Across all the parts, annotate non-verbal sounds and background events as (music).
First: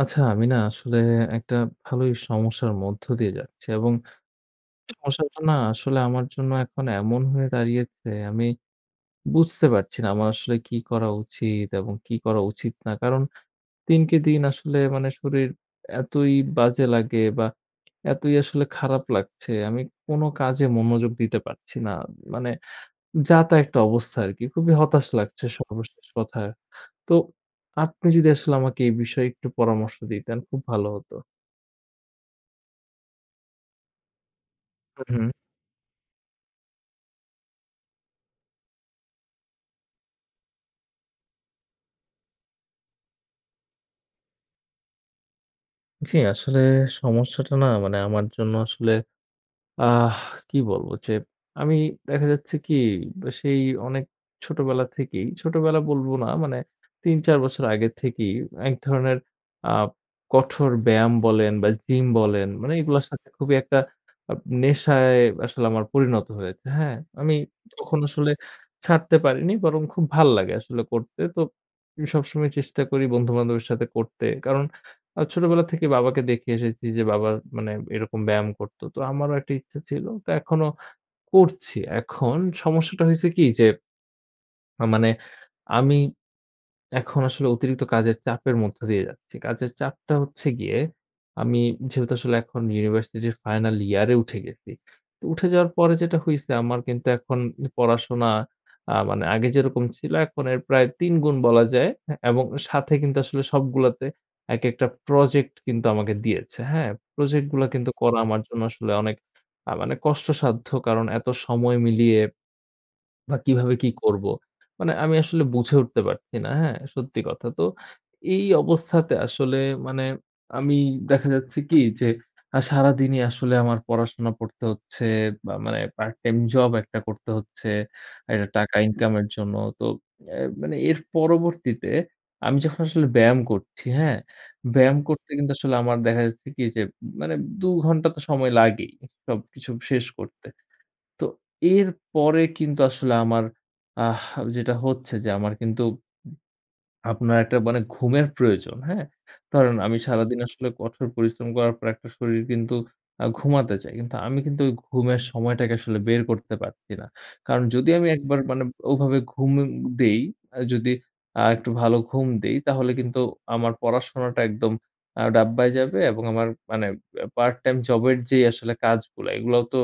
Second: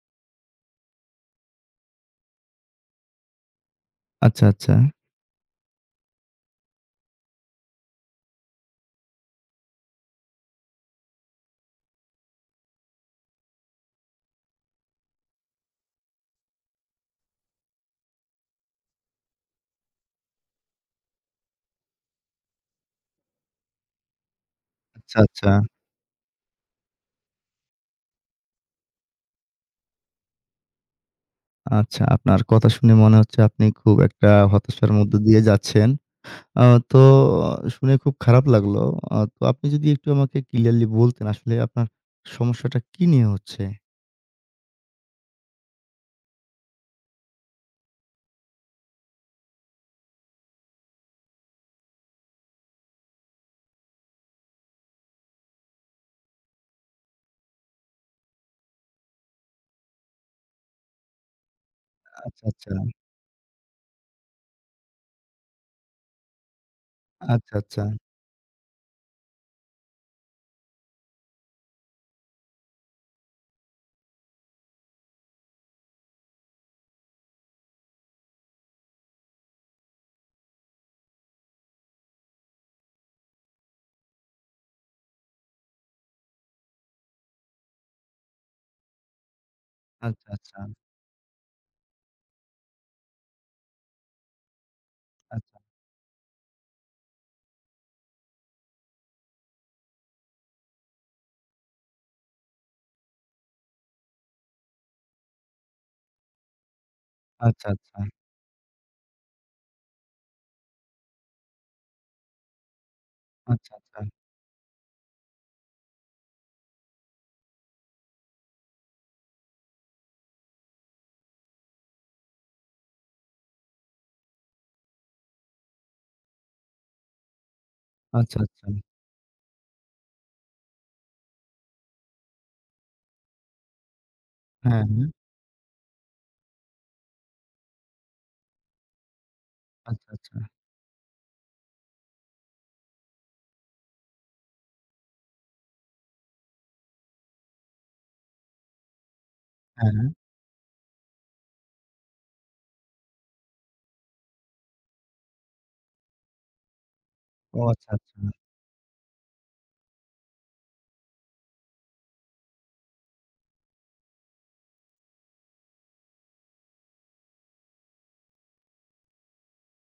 আচ্ছা, আমি না আসলে একটা ভালোই সমস্যার মধ্য দিয়ে যাচ্ছি, এবং আচ্ছা, আচ্ছা। সমস্যাটা না আসলে আমার জন্য এখন এমন হয়ে দাঁড়িয়েছে, আমি বুঝতে পারছি না আমার আসলে কি করা উচিত এবং কি করা উচিত না। কারণ দিনকে দিন আসলে মানে শরীর এতই বাজে লাগে বা এতই আসলে খারাপ লাগছে, আমি কোনো কাজে মনোযোগ দিতে পারছি না। মানে যা তা একটা অবস্থা আরকি। খুবই হতাশ আচ্ছা, লাগছে আচ্ছা। সর্বশেষ কথা। তো আপনি যদি আসলে আমাকে এই বিষয়ে একটু পরামর্শ দিতেন খুব ভালো হতো। আচ্ছা, আপনার কথা শুনে মনে হচ্ছে আপনি খুব একটা হতাশার হুম, মধ্য হুম। দিয়ে যাচ্ছেন। আ তো শুনে খুব খারাপ লাগলো। তো আপনি যদি একটু আমাকে ক্লিয়ারলি বলতেন আসলে আপনার সমস্যাটা কি নিয়ে হচ্ছে? জি, আসলে সমস্যাটা না মানে আমার জন্য আসলে আহ কি বলবো? যে আমি দেখা যাচ্ছে কি সেই অনেক ছোটবেলা থেকেই, ছোটবেলা বলব না মানে ৩-৪ বছর আগে থেকেই এক ধরনের আ কঠোর ব্যায়াম বলেন বা জিম আচ্ছা, বলেন আচ্ছা। মানে এগুলোর সাথে খুবই একটা আ নেশায় আসলে আমার পরিণত হয়েছে। হ্যাঁ? আমি আচ্ছা, আচ্ছা। কখনো আসলে ছাড়তে পারিনি, বরং খুব ভাল লাগে আসলে করতে। তো সবসময় চেষ্টা করি বন্ধু-বান্ধবের সাথে করতে। কারণ ছোটবেলা থেকে বাবাকে দেখে এসেছি যে বাবা মানে এরকম ব্যায়াম করত। তো আমারও একটা ইচ্ছা ছিল। তো এখনো করছি। এখন সমস্যাটা হয়েছে কি যে মানে আমি এখন আসলে অতিরিক্ত কাজের চাপের মধ্য দিয়ে যাচ্ছি। কাজের চাপটা আচ্ছা, হচ্ছে আচ্ছা। গিয়ে আমি যেহেতু আসলে এখন ইউনিভার্সিটির ফাইনাল ইয়ারে উঠে গেছি। তো উঠে যাওয়ার পরে যেটা হইছে আমার কিন্তু এখন পড়াশোনা মানে আগে যেরকম ছিল এখন এর প্রায় ৩ গুণ বলা যায়, হ্যাঁ, এবং সাথে কিন্তু আসলে সবগুলাতে একেকটা প্রজেক্ট কিন্তু আমাকে দিয়েছে। হ্যাঁ? আচ্ছা, প্রজেক্টগুলা কিন্তু আচ্ছা, করা আচ্ছা। আমার জন্য আসলে অনেক মানে কষ্টসাধ্য। কারণ এত সময় মিলিয়ে বা আচ্ছা, কিভাবে কি আচ্ছা। করব? মানে আমি আসলে বুঝে উঠতে পারছি না, হ্যাঁ? সত্যি কথা। তো এই অবস্থাতে আসলে মানে আমি দেখা যাচ্ছে কি যে সারাদিনই আসলে আমার পড়াশোনা পড়তে হচ্ছে বা মানে পার্ট টাইম জব একটা করতে হচ্ছে, আচ্ছা, একটা আচ্ছা। টাকা ইনকামের জন্য। তো এ মানে এর পরবর্তীতে আমি যখন আসলে ব্যায়াম করছি, হ্যাঁ? হ্যাঁ, ব্যায়াম হ্যাঁ। করতে কিন্তু আসলে আমার দেখা যাচ্ছে কি যে মানে ২ ঘন্টা তো সময় লাগেই সবকিছু শেষ আচ্ছা, আচ্ছা। করতে। তো এরপরে কিন্তু আসলে আমার আহ যেটা হচ্ছে যে আমার কিন্তু আপনার একটা মানে ঘুমের প্রয়োজন, হ্যাঁ? ধরেন হ্যাঁ, আমি হুম। হ্যাঁ। সারাদিন আসলে কঠোর পরিশ্রম করার পর একটা শরীর কিন্তু ঘুমাতে চায়। কিন্তু আমি কিন্তু ওই ঘুমের সময়টাকে আসলে বের করতে পারছি না। ও কারণ আচ্ছা, যদি আমি আচ্ছা। একবার মানে ওভাবে ঘুম দেই, যদি একটু ভালো ঘুম দেই তাহলে কিন্তু আমার পড়াশোনাটা একদম ডাব্বায় যাবে এবং আমার মানে পার্ট টাইম জবের যেই আসলে কাজগুলা এগুলাও তো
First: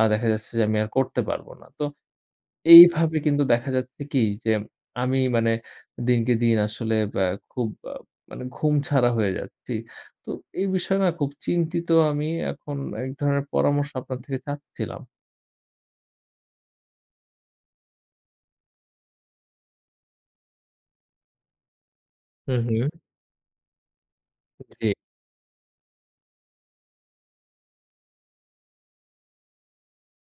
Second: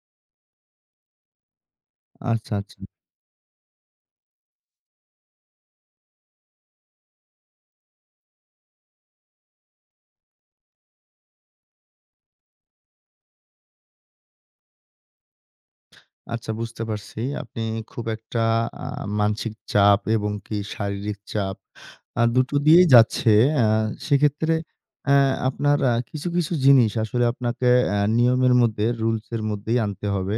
দেখা যাচ্ছে যে আমি আর করতে পারব না। তো আচ্ছা, আচ্ছা। এইভাবে কিন্তু দেখা যাচ্ছে কি যে, আমি মানে দিনকে দিন আসলে খুব মানে ঘুম ছাড়া হয়ে যাচ্ছি। তো এই বিষয়ে না খুব চিন্তিত আমি। এখন এক ধরনের পরামর্শ আপনার থেকে চাচ্ছিলাম। আচ্ছা, বুঝতে পারছি। আপনি খুব একটা আ মানসিক চাপ এবং কি শারীরিক চাপ দুটো হুম, হুম। দিয়েই যাচ্ছে। আ সেক্ষেত্রে জি। অ্যা আপনার কিছু জিনিস আসলে আপনাকে নিয়মের মধ্যে রুলস এর মধ্যেই আনতে হবে।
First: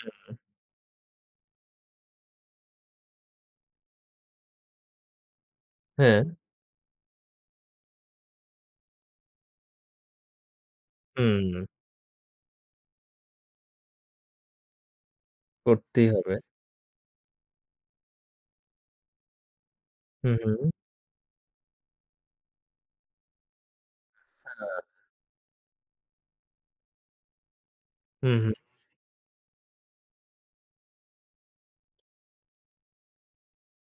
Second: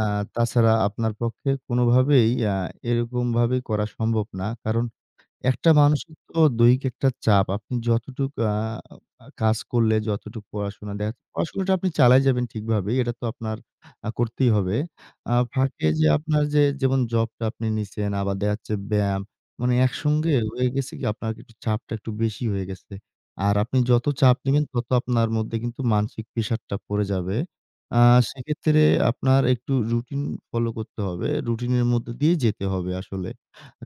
আ তাছাড়া আপনার পক্ষে কোনোভাবেই এরকমভাবে করা সম্ভব না। কারণ একটা মানুষের হ্যাঁ, তো দৈহিক একটা চাপ। আপনি যতটুক আ আ কাজ করলে, যতটুক পড়াশোনা দেখা হুম। পড়াশোনাটা আপনি চালায় যাবেন ঠিকভাবেই। এটা তো আপনার করতেই হবে। ফাঁকে যে করতেই হবে। আপনার যে যেমন জবটা আপনি নিছেন, আবার দেখা যাচ্ছে ব্যায়াম। মানে একসঙ্গে হুম, হুম। হয়ে গেছে কি আপনার একটু চাপটা একটু বেশি হয়ে গেছে। আর আপনি যত চাপ নিবেন, হ্যাঁ। তত আপনার মধ্যে কিন্তু মানসিক প্রেশারটা পড়ে যাবে। আ হুম, হুম, সেক্ষেত্রে আপনার একটু রুটিন ফলো করতে হবে। রুটিনের মধ্যে দিয়ে যেতে হবে আসলে।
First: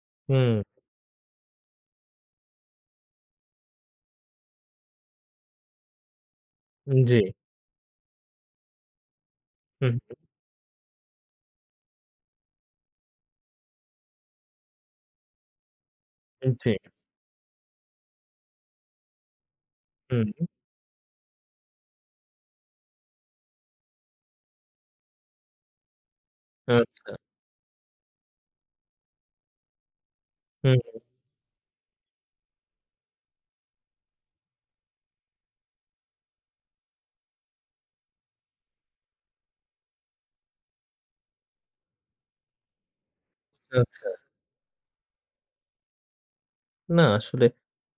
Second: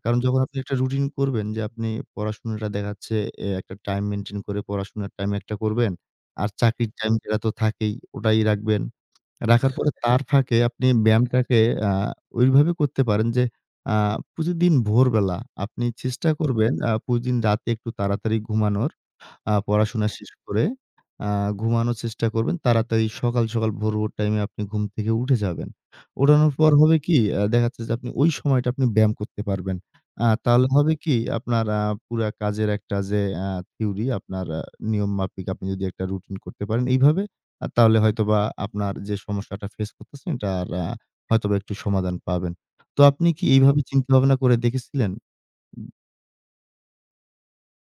কারণ যখন আপনি হুম। একটা রুটিন করবেন যে আপনি পড়াশোনাটা দেখাচ্ছে একটা টাইম মেইনটেইন করে পড়াশোনার টাইম একটা করবেন। আর চাকরির টাইম জি, যেটা তো থাকেই ওটাই রাখবেন। রাখার পরে (laughs) হুম, তার ফাঁকে আপনি ব্যায়ামটাকে আ ওইভাবে করতে পারেন যে আ প্রতিদিন ভোরবেলা আপনি চেষ্টা জি, করবেন প্রতিদিন রাতে একটু তাড়াতাড়ি ঘুমানোর। পড়াশোনা শেষ হুম। করে আ ঘুমানোর চেষ্টা করবেন। তাড়াতাড়ি সকাল, সকাল ভোর, ভোর টাইমে আপনি ঘুম থেকে উঠে যাবেন। ওঠানোর পর হবে আচ্ছা, কি দেখা যাচ্ছে যে আপনি ওই সময়টা আপনি ব্যায়াম করতে পারবেন। তাহলে হুম, হবে কি আপনার পুরা কাজের একটা যে আ থিওরি আপনার নিয়ম মাফিক আপনি যদি একটা রুটিন করতে পারেন এইভাবে তাহলে হয়তোবা আপনার যে সমস্যাটা ফেস করতেছেন এটা আর হয়তোবা একটু সমাধান পাবেন। তো আপনি কি এইভাবে চিন্তা আচ্ছা। ভাবনা করে দেখেছিলেন? না আসলে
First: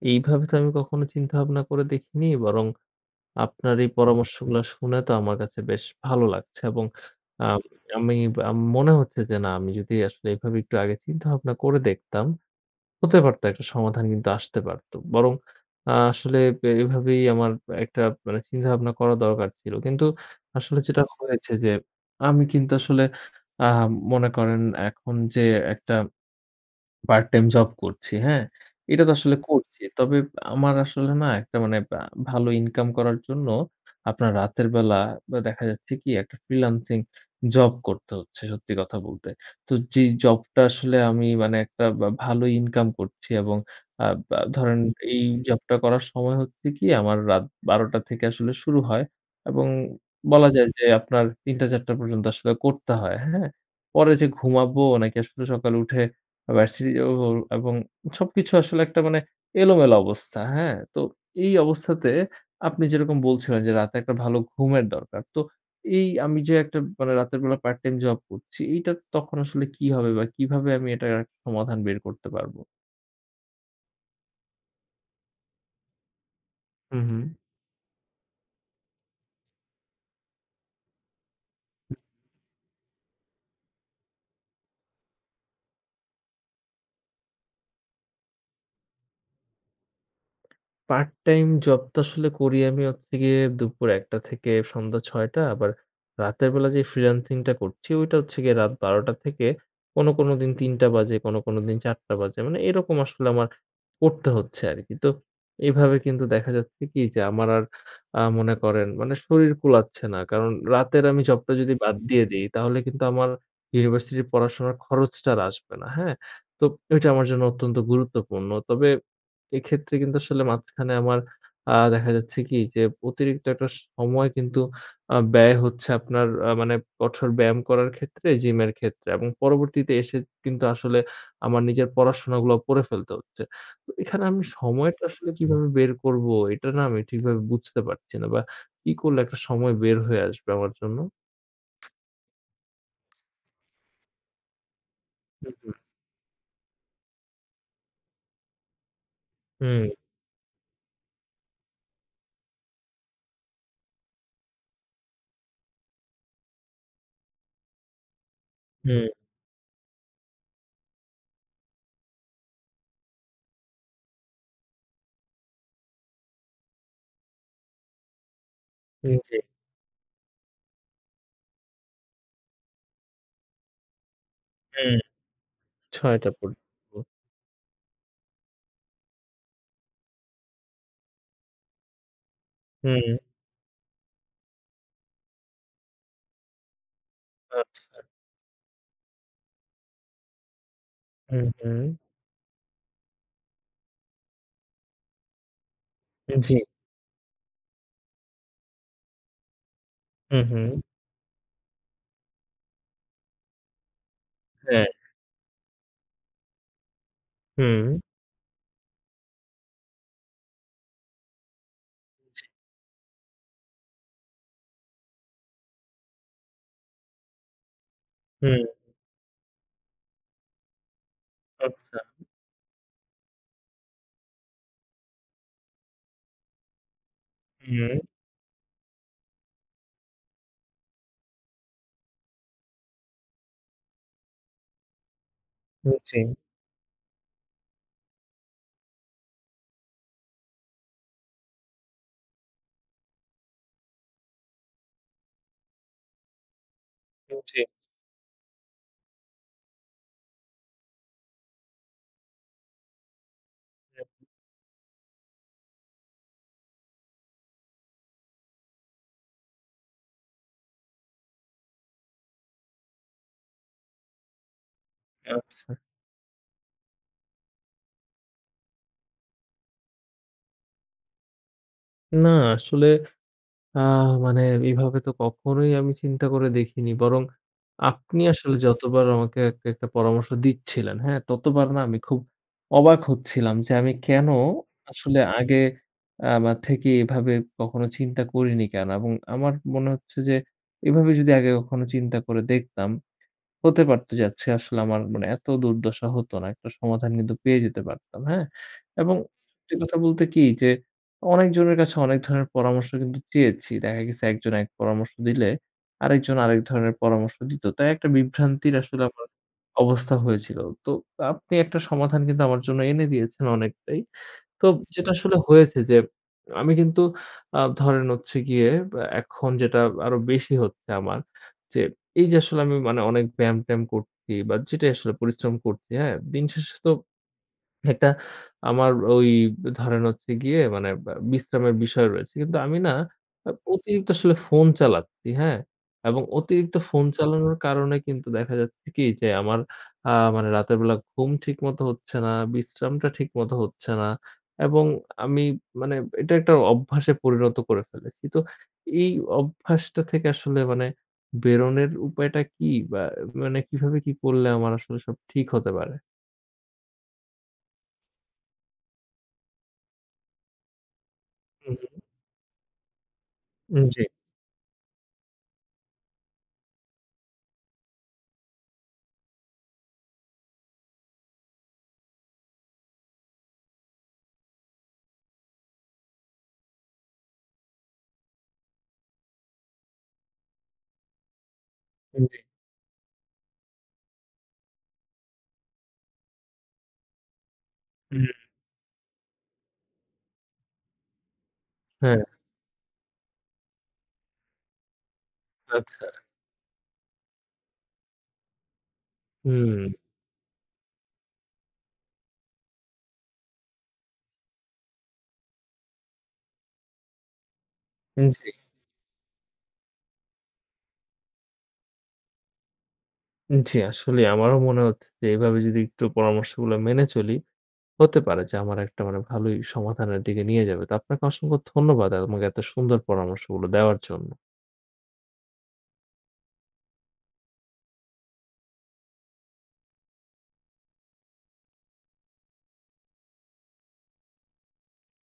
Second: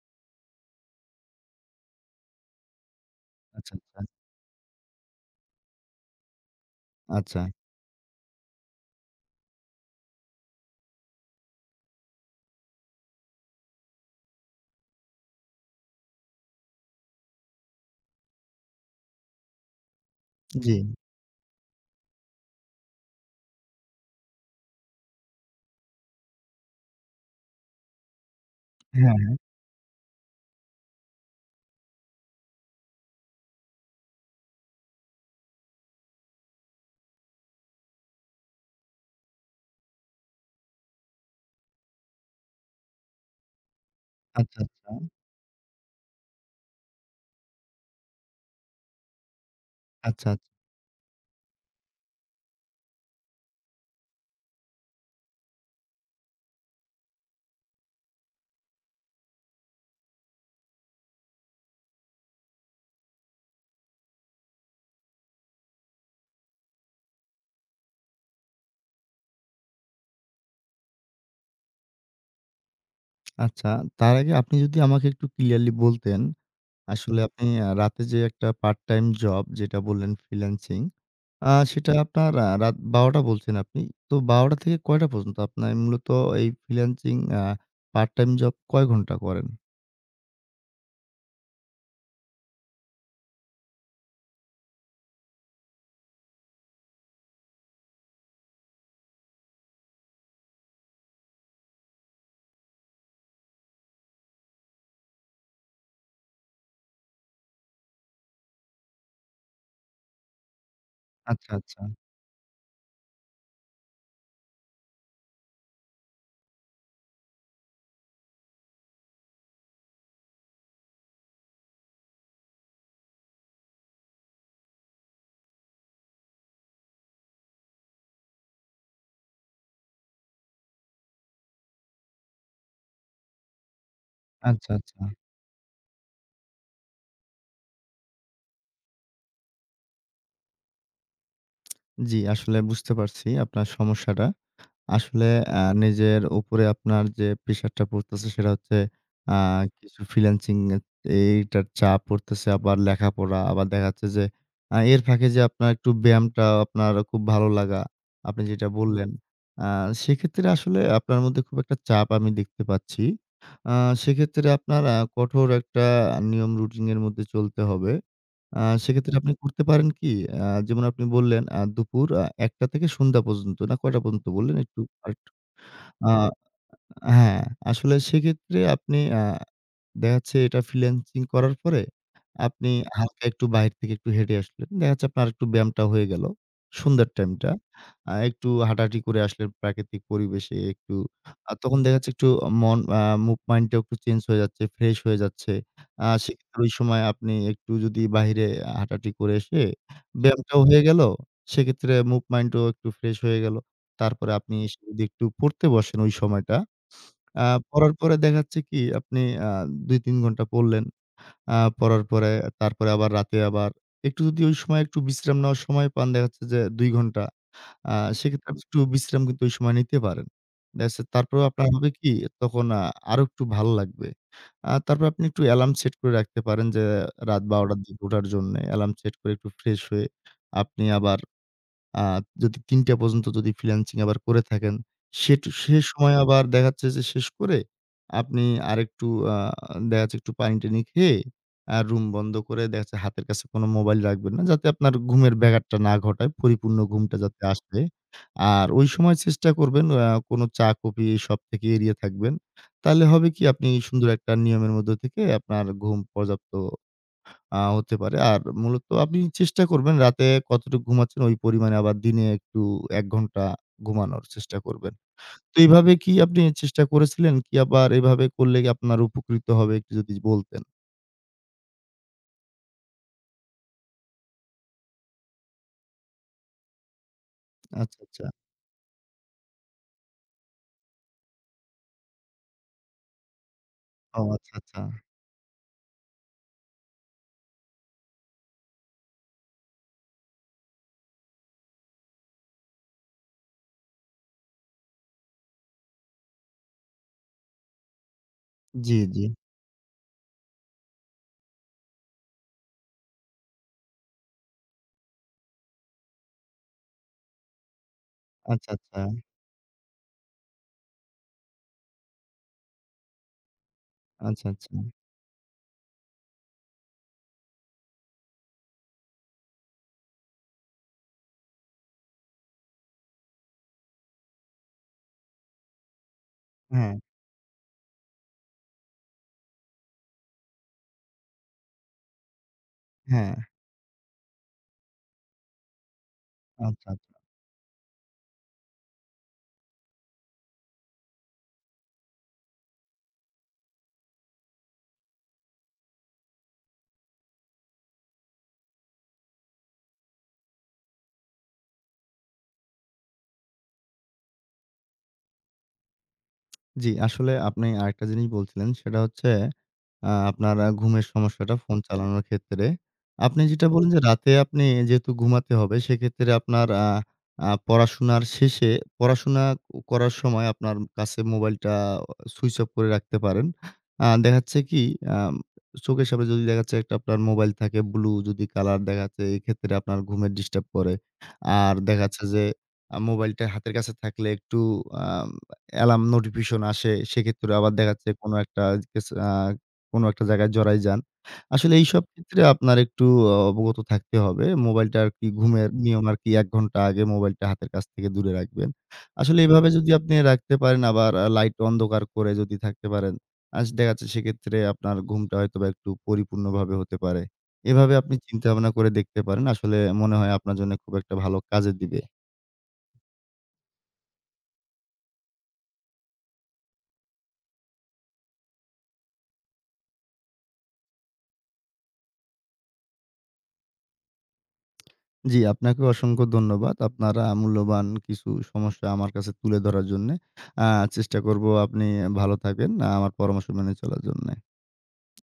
এইভাবে তো আমি কখনো চিন্তা ভাবনা করে দেখিনি। বরং আচ্ছা, আপনার এই আচ্ছা। পরামর্শগুলা শুনে তো আমার কাছে বেশ ভালো লাগছে, এবং আচ্ছা। জি। আমি আ মনে হচ্ছে যে না আমি যদি আসলে এভাবে একটু আগে চিন্তা ভাবনা করে দেখতাম, হতে পারত একটা সমাধান কিন্তু আসতে পারত। বরং আসলে এভাবেই আমার একটা মানে চিন্তা ভাবনা করা দরকার ছিল। কিন্তু জি। আসলে যেটা হয়েছে যে আমি কিন্তু আসলে আ মনে করেন এখন যে একটা পার্ট টাইম জব করছি, হ্যাঁ? এটা তো হ্যাঁ। আসলে করছি। তবে আমার আসলে না একটা মানে বা ভালো ইনকাম করার জন্য আপনার রাতের বেলা বা দেখা যাচ্ছে কি একটা ফ্রিল্যান্সিং জব করতে হচ্ছে সত্যি কথা বলতে। তো যে জবটা আসলে আমি মানে একটা বা ভালো ইনকাম করছি এবং বা আচ্ছা, ধরেন আচ্ছা। এই জবটা করার সময় হচ্ছে কি আমার রাত ১২ঃ০০ থেকে আসলে শুরু হয় এবং আচ্ছা, আচ্ছা, বলা যায় যে আপনার ৩ঃ০০-৪ঃ০০ পর্যন্ত আসলে করতে হয়, হ্যাঁ? পরে যে ঘুমাবো নাকি আসলে সকালে উঠে ভার্সিটি এবং সবকিছু আসলে একটা মানে এলোমেলো অবস্থা, হ্যাঁ? তো এই অবস্থাতে আপনি যেরকম বলছিলেন যে রাতে একটা ভালো ঘুমের দরকার। তো এই আমি যে একটা মানে রাতের বেলা পার্ট টাইম জব করছি, এইটা তখন আসলে কি হবে বা কিভাবে আমি এটার একটা সমাধান বের করতে পারবো? আচ্ছা। তার আগে আপনি যদি আমাকে একটু ক্লিয়ারলি বলতেন, হু, হু। আসলে আপনি রাতে যে একটা পার্ট টাইম জব যেটা বললেন ফ্রিল্যান্সিং, সেটা আপনার রাত ১২ঃ০০ টা বলছেন আপনি। তো ১২ঃ০০ টা থেকে কয়টা পর্যন্ত আপনার মূলত এই ফ্রিল্যান্সিং পার্ট টাইম জব কয় ঘন্টা করেন? পার্ট টাইম জব তো আসলে করি আমি হচ্ছে গিয়ে দুপুর ১টা থেকে সন্ধ্যা ৬টা। আবার রাতের বেলা যে ফ্রিল্যান্সিং টা করছি ওইটা হচ্ছে গিয়ে রাত ১২টা থেকে কোনো, কোনো দিন ৩টা বাজে, কোনো, কোনো দিন ৪টা বাজে। মানে এরকম আসলে আমার করতে হচ্ছে আরকি। তো এভাবে কিন্তু দেখা যাচ্ছে কি যে আমার আর মনে করেন মানে শরীর কুলাচ্ছে না। কারণ রাতের আমি আচ্ছা, জবটা যদি আচ্ছা, বাদ হুম। দিয়ে দেই তাহলে কিন্তু আমার ইউনিভার্সিটির পড়াশোনার খরচটা আর আসবে না। হ্যাঁ? তো ওইটা আমার জন্য অত্যন্ত গুরুত্বপূর্ণ। তবে এক্ষেত্রে কিন্তু আসলে মাঝখানে আমার দেখা যাচ্ছে কি যে অতিরিক্ত একটা সময় কিন্তু ব্যয় হচ্ছে আপনার মানে কঠোর ব্যায়াম করার ক্ষেত্রে, জিমের ক্ষেত্রে এবং পরবর্তীতে এসে কিন্তু আসলে আমার নিজের পড়াশোনাগুলো পড়ে ফেলতে হচ্ছে। তো এখানে আমি আচ্ছা, আচ্ছা। সময়টা আসলে কিভাবে বের করব এটা না আমি ঠিকভাবে বুঝতে পারছি না, বা কি করলে একটা সময় বের হয়ে আসবে আমার জন্য? জি, আসলে বুঝতে পারছি আপনার সমস্যাটা। আসলে হুম, হুম, নিজের উপরে আপনার যে প্রেশারটা পড়তেছে সেটা হচ্ছে আ কিছু ফ্রিল্যান্সিং এর এইটার চাপ পড়তেছে। আবার লেখাপড়া, আবার দেখা যাচ্ছে যে এর ফাঁকে যে আপনার একটু ব্যায়ামটা আপনার খুব ভালো লাগা, আপনি যেটা হুম, বললেন। আ সেক্ষেত্রে আসলে আপনার মধ্যে খুব একটা চাপ আমি দেখতে পাচ্ছি। আ সেক্ষেত্রে আপনার কঠোর একটা নিয়ম রুটিন এর মধ্যে চলতে হবে। আ সেক্ষেত্রে হুম, আপনি জি, করতে পারেন কি? আ যেমন আপনি বললেন দুপুর ১ঃ০০ থেকে সন্ধ্যা পর্যন্ত না কয়টা পর্যন্ত বললেন? একটু হুম, আরেকটু আ ৬টা পর্যন্ত। হ্যাঁ, আসলে সেক্ষেত্রে আপনি দেখা যাচ্ছে এটা ফ্রিল্যান্সিং করার পরে আপনি হুম, হালকা একটু বাইরে থেকে একটু হেঁটে আসলেন। দেখা যাচ্ছে আপনার একটু ব্যায়ামটা হয়ে গেল। সন্ধ্যার টাইমটা। আচ্ছা। একটু হাঁটাহাঁটি করে আসলেন প্রাকৃতিক পরিবেশে একটু। হুম, তখন হুম, দেখা যাচ্ছে একটু মন মুভমেন্টটাও একটু চেঞ্জ হয়ে যাচ্ছে, ফ্রেশ হয়ে যাচ্ছে। জি, সেক্ষেত্রে ওই সময় আপনি একটু যদি বাহিরে হাঁটাহাঁটি করে এসে হুম, ব্যায়ামটাও হুম, হয়ে গেল। সেক্ষেত্রে মুভমেন্টও একটু ফ্রেশ হয়ে গেল। তারপরে আপনি এসে হ্যাঁ। যদি একটু পড়তে বসেন ওই সময়টা আ হুম, পড়ার পরে দেখাচ্ছে কি আপনি আ ২-৩ ঘন্টা পড়লেন। পড়ার পরে তারপরে আবার রাতে আবার একটু যদি ওই সময় একটু বিশ্রাম নেওয়ার সময় পান দেখা যাচ্ছে যে ২ ঘন্টা। আ সেক্ষেত্রে আপনি হুম, একটু বিশ্রাম কিন্তু ওই সময় নিতে পারেন। দেখা যাচ্ছে তারপরেও আপনার হবে আচ্ছা। কি তখন আরো একটু ভালো লাগবে। তারপর আপনি একটু অ্যালার্ম সেট করে রাখতে পারেন যে রাত ১২ঃ০০ র হুম, দিকে ওঠার জন্যে। অ্যালার্ম সেট করে একটু ফ্রেশ হয়ে আপনি আবার আ যদি ৩ টা পর্যন্ত যদি ফ্রিল্যান্সিং আবার করে থাকেন, সে হুম, সময় জি, আবার দেখা যাচ্ছে যে শেষ করে আপনি আরেকটু আ দেখা যাচ্ছে একটু পানি-টানি খেয়ে রুম বন্ধ করে দেখা যাচ্ছে হাতের কাছে কোনো মোবাইল রাখবেন না। যাতে আপনার ঘুমের ব্যাঘাতটা না ঘটায়, পরিপূর্ণ ঘুমটা হুম, যাতে জি, আসে। আর ওই সময় চেষ্টা করবেন কোনো চা-কফি এসব থেকে এড়িয়ে থাকবেন। তাহলে হবে কি আপনি সুন্দর হুম, একটা নিয়মের মধ্য থেকে আপনার ঘুম পর্যাপ্ত হতে পারে। আর মূলত আপনি চেষ্টা করবেন রাতে কতটুকু ঘুমাচ্ছেন ওই পরিমাণে আবার দিনে একটু ১ ঘন্টা ঘুমানোর চেষ্টা করবেন। তো আচ্ছা। এইভাবে কি আপনি চেষ্টা করেছিলেন? কি আবার এভাবে করলে কি আপনার উপকৃত হবে একটু যদি বলতেন? না আসলে আ মানে এভাবে তো কখনোই আমি চিন্তা করে দেখিনি। বরং আচ্ছা, আপনি আচ্ছা। আসলে যতবার আমাকে একটা পরামর্শ দিচ্ছিলেন, হ্যাঁ? ততবার না আমি খুব অবাক হচ্ছিলাম যে আমি ও কেন আচ্ছা, আচ্ছা। আসলে আগে আমার থেকে এভাবে কখনো চিন্তা করিনি কেন? এবং আমার মনে হচ্ছে যে এভাবে যদি আগে কখনো চিন্তা করে দেখতাম হতে পারত যে আচ্ছা আসলে আমার মানে এত দুর্দশা হতো না। একটা সমাধান কিন্তু পেয়ে যেতে পারতাম, হ্যাঁ? জি, এবং জি। সত্যি কথা বলতে কি যে অনেকজনের কাছে অনেক ধরনের পরামর্শ কিন্তু চেয়েছি। দেখা গেছে একজন এক পরামর্শ দিলে আরেকজন আরেক ধরনের পরামর্শ দিত। তাই একটা আচ্ছা, বিভ্রান্তির আচ্ছা। আসলে আমার অবস্থা হয়েছিল। তো আপনি একটা সমাধান কিন্তু আমার জন্য এনে দিয়েছেন অনেকটাই। আচ্ছা, তো আচ্ছা। যেটা আসলে হয়েছে যে আমি কিন্তু ধরেন হচ্ছে গিয়ে বা এখন যেটা আরো বেশি হচ্ছে আমার যে এই যে আসলে আমি মানে অনেক ব্যায়াম-ট্যায়াম করছি বা যেটাই আসলে পরিশ্রম করছি, হ্যাঁ? দিন শেষে তো হ্যাঁ, একটা আমার ওই ধরেন হচ্ছে গিয়ে মানে বা বিশ্রামের বিষয় রয়েছে। কিন্তু আমি না হ্যাঁ। অতিরিক্ত আসলে ফোন চালাচ্ছি, হ্যাঁ? এবং অতিরিক্ত আচ্ছা। ফোন আচ্ছা। চালানোর কারণে কিন্তু দেখা যাচ্ছে কি যে আমার আ মানে রাতের বেলা ঘুম ঠিকমতো হচ্ছে না, বিশ্রামটা ঠিকমতো হচ্ছে না এবং আমি মানে এটা একটা অভ্যাসে পরিণত করে ফেলেছি। তো এই অভ্যাসটা থেকে আসলে মানে বেরোনের উপায়টা কি? বা মানে কিভাবে কি করলে আমার আসলে সব ঠিক হতে পারে? জি, আসলে আপনি আরেকটা জিনিস বলছিলেন সেটা হচ্ছে আপনার ঘুমের সমস্যাটা ফোন হুম, চালানোর ক্ষেত্রে। আপনি যেটা হুম। বললেন যে জি। রাতে আপনি যেহেতু ঘুমাতে হবে সেক্ষেত্রে আপনার আ আ পড়াশোনার শেষে পড়াশোনা করার সময় আপনার কাছে মোবাইলটা সুইচ অফ করে রাখতে পারেন। দেখা যাচ্ছে কি আম চোখের সামনে যদি দেখা যাচ্ছে একটা আপনার মোবাইল থাকে ব্লু যদি কালার দেখা যাচ্ছে এক্ষেত্রে আপনার ঘুমের ডিস্টার্ব করে। আর দেখা যাচ্ছে যে মোবাইলটা হাতের কাছে থাকলে একটু আম অ্যালার্ম নোটিফিকেশন আসে। সেক্ষেত্রে আবার দেখা যাচ্ছে হুম, কোনো একটা কেস কোনো একটা জায়গায় জড়ায় যান। আসলে এইসব হ্যাঁ, ক্ষেত্রে আপনার একটু অবগত থাকতে হবে। মোবাইলটা আরকি ঘুমের নিয়ম আচ্ছা। আরকি ১ ঘন্টা আগে মোবাইলটা হাতের কাছ থেকে দূরে রাখবেন। আসলে এভাবে হুম, যদি আপনি রাখতে পারেন আবার লাইট অন্ধকার করে যদি থাকতে পারেন, দেখা যাচ্ছে সেক্ষেত্রে আপনার ঘুমটা হয়তোবা একটু পরিপূর্ণভাবে হতে পারে। এভাবে আপনি চিন্তা জি, ভাবনা করে দেখতে পারেন। আসলে মনে হয় আপনার জন্য খুব একটা ভালো কাজে দিবে। জি, আসলে আমারও মনে হচ্ছে যে এভাবে যদি একটু পরামর্শগুলো মেনে চলি, হতে পারে যে আমার একটা মানে ভালোই সমাধানের দিকে নিয়ে যাবে। তো আপনাকে অসংখ্য ধন্যবাদ আমাকে এত সুন্দর পরামর্শগুলো দেওয়ার জন্য। জি, আপনাকেও অসংখ্য ধন্যবাদ। আপনারা মূল্যবান কিছু সমস্যা আমার কাছে তুলে ধরার জন্যে। আ চেষ্টা করব আপনি ভালো থাকেন। আমার পরামর্শ মেনে চলার জন্যে।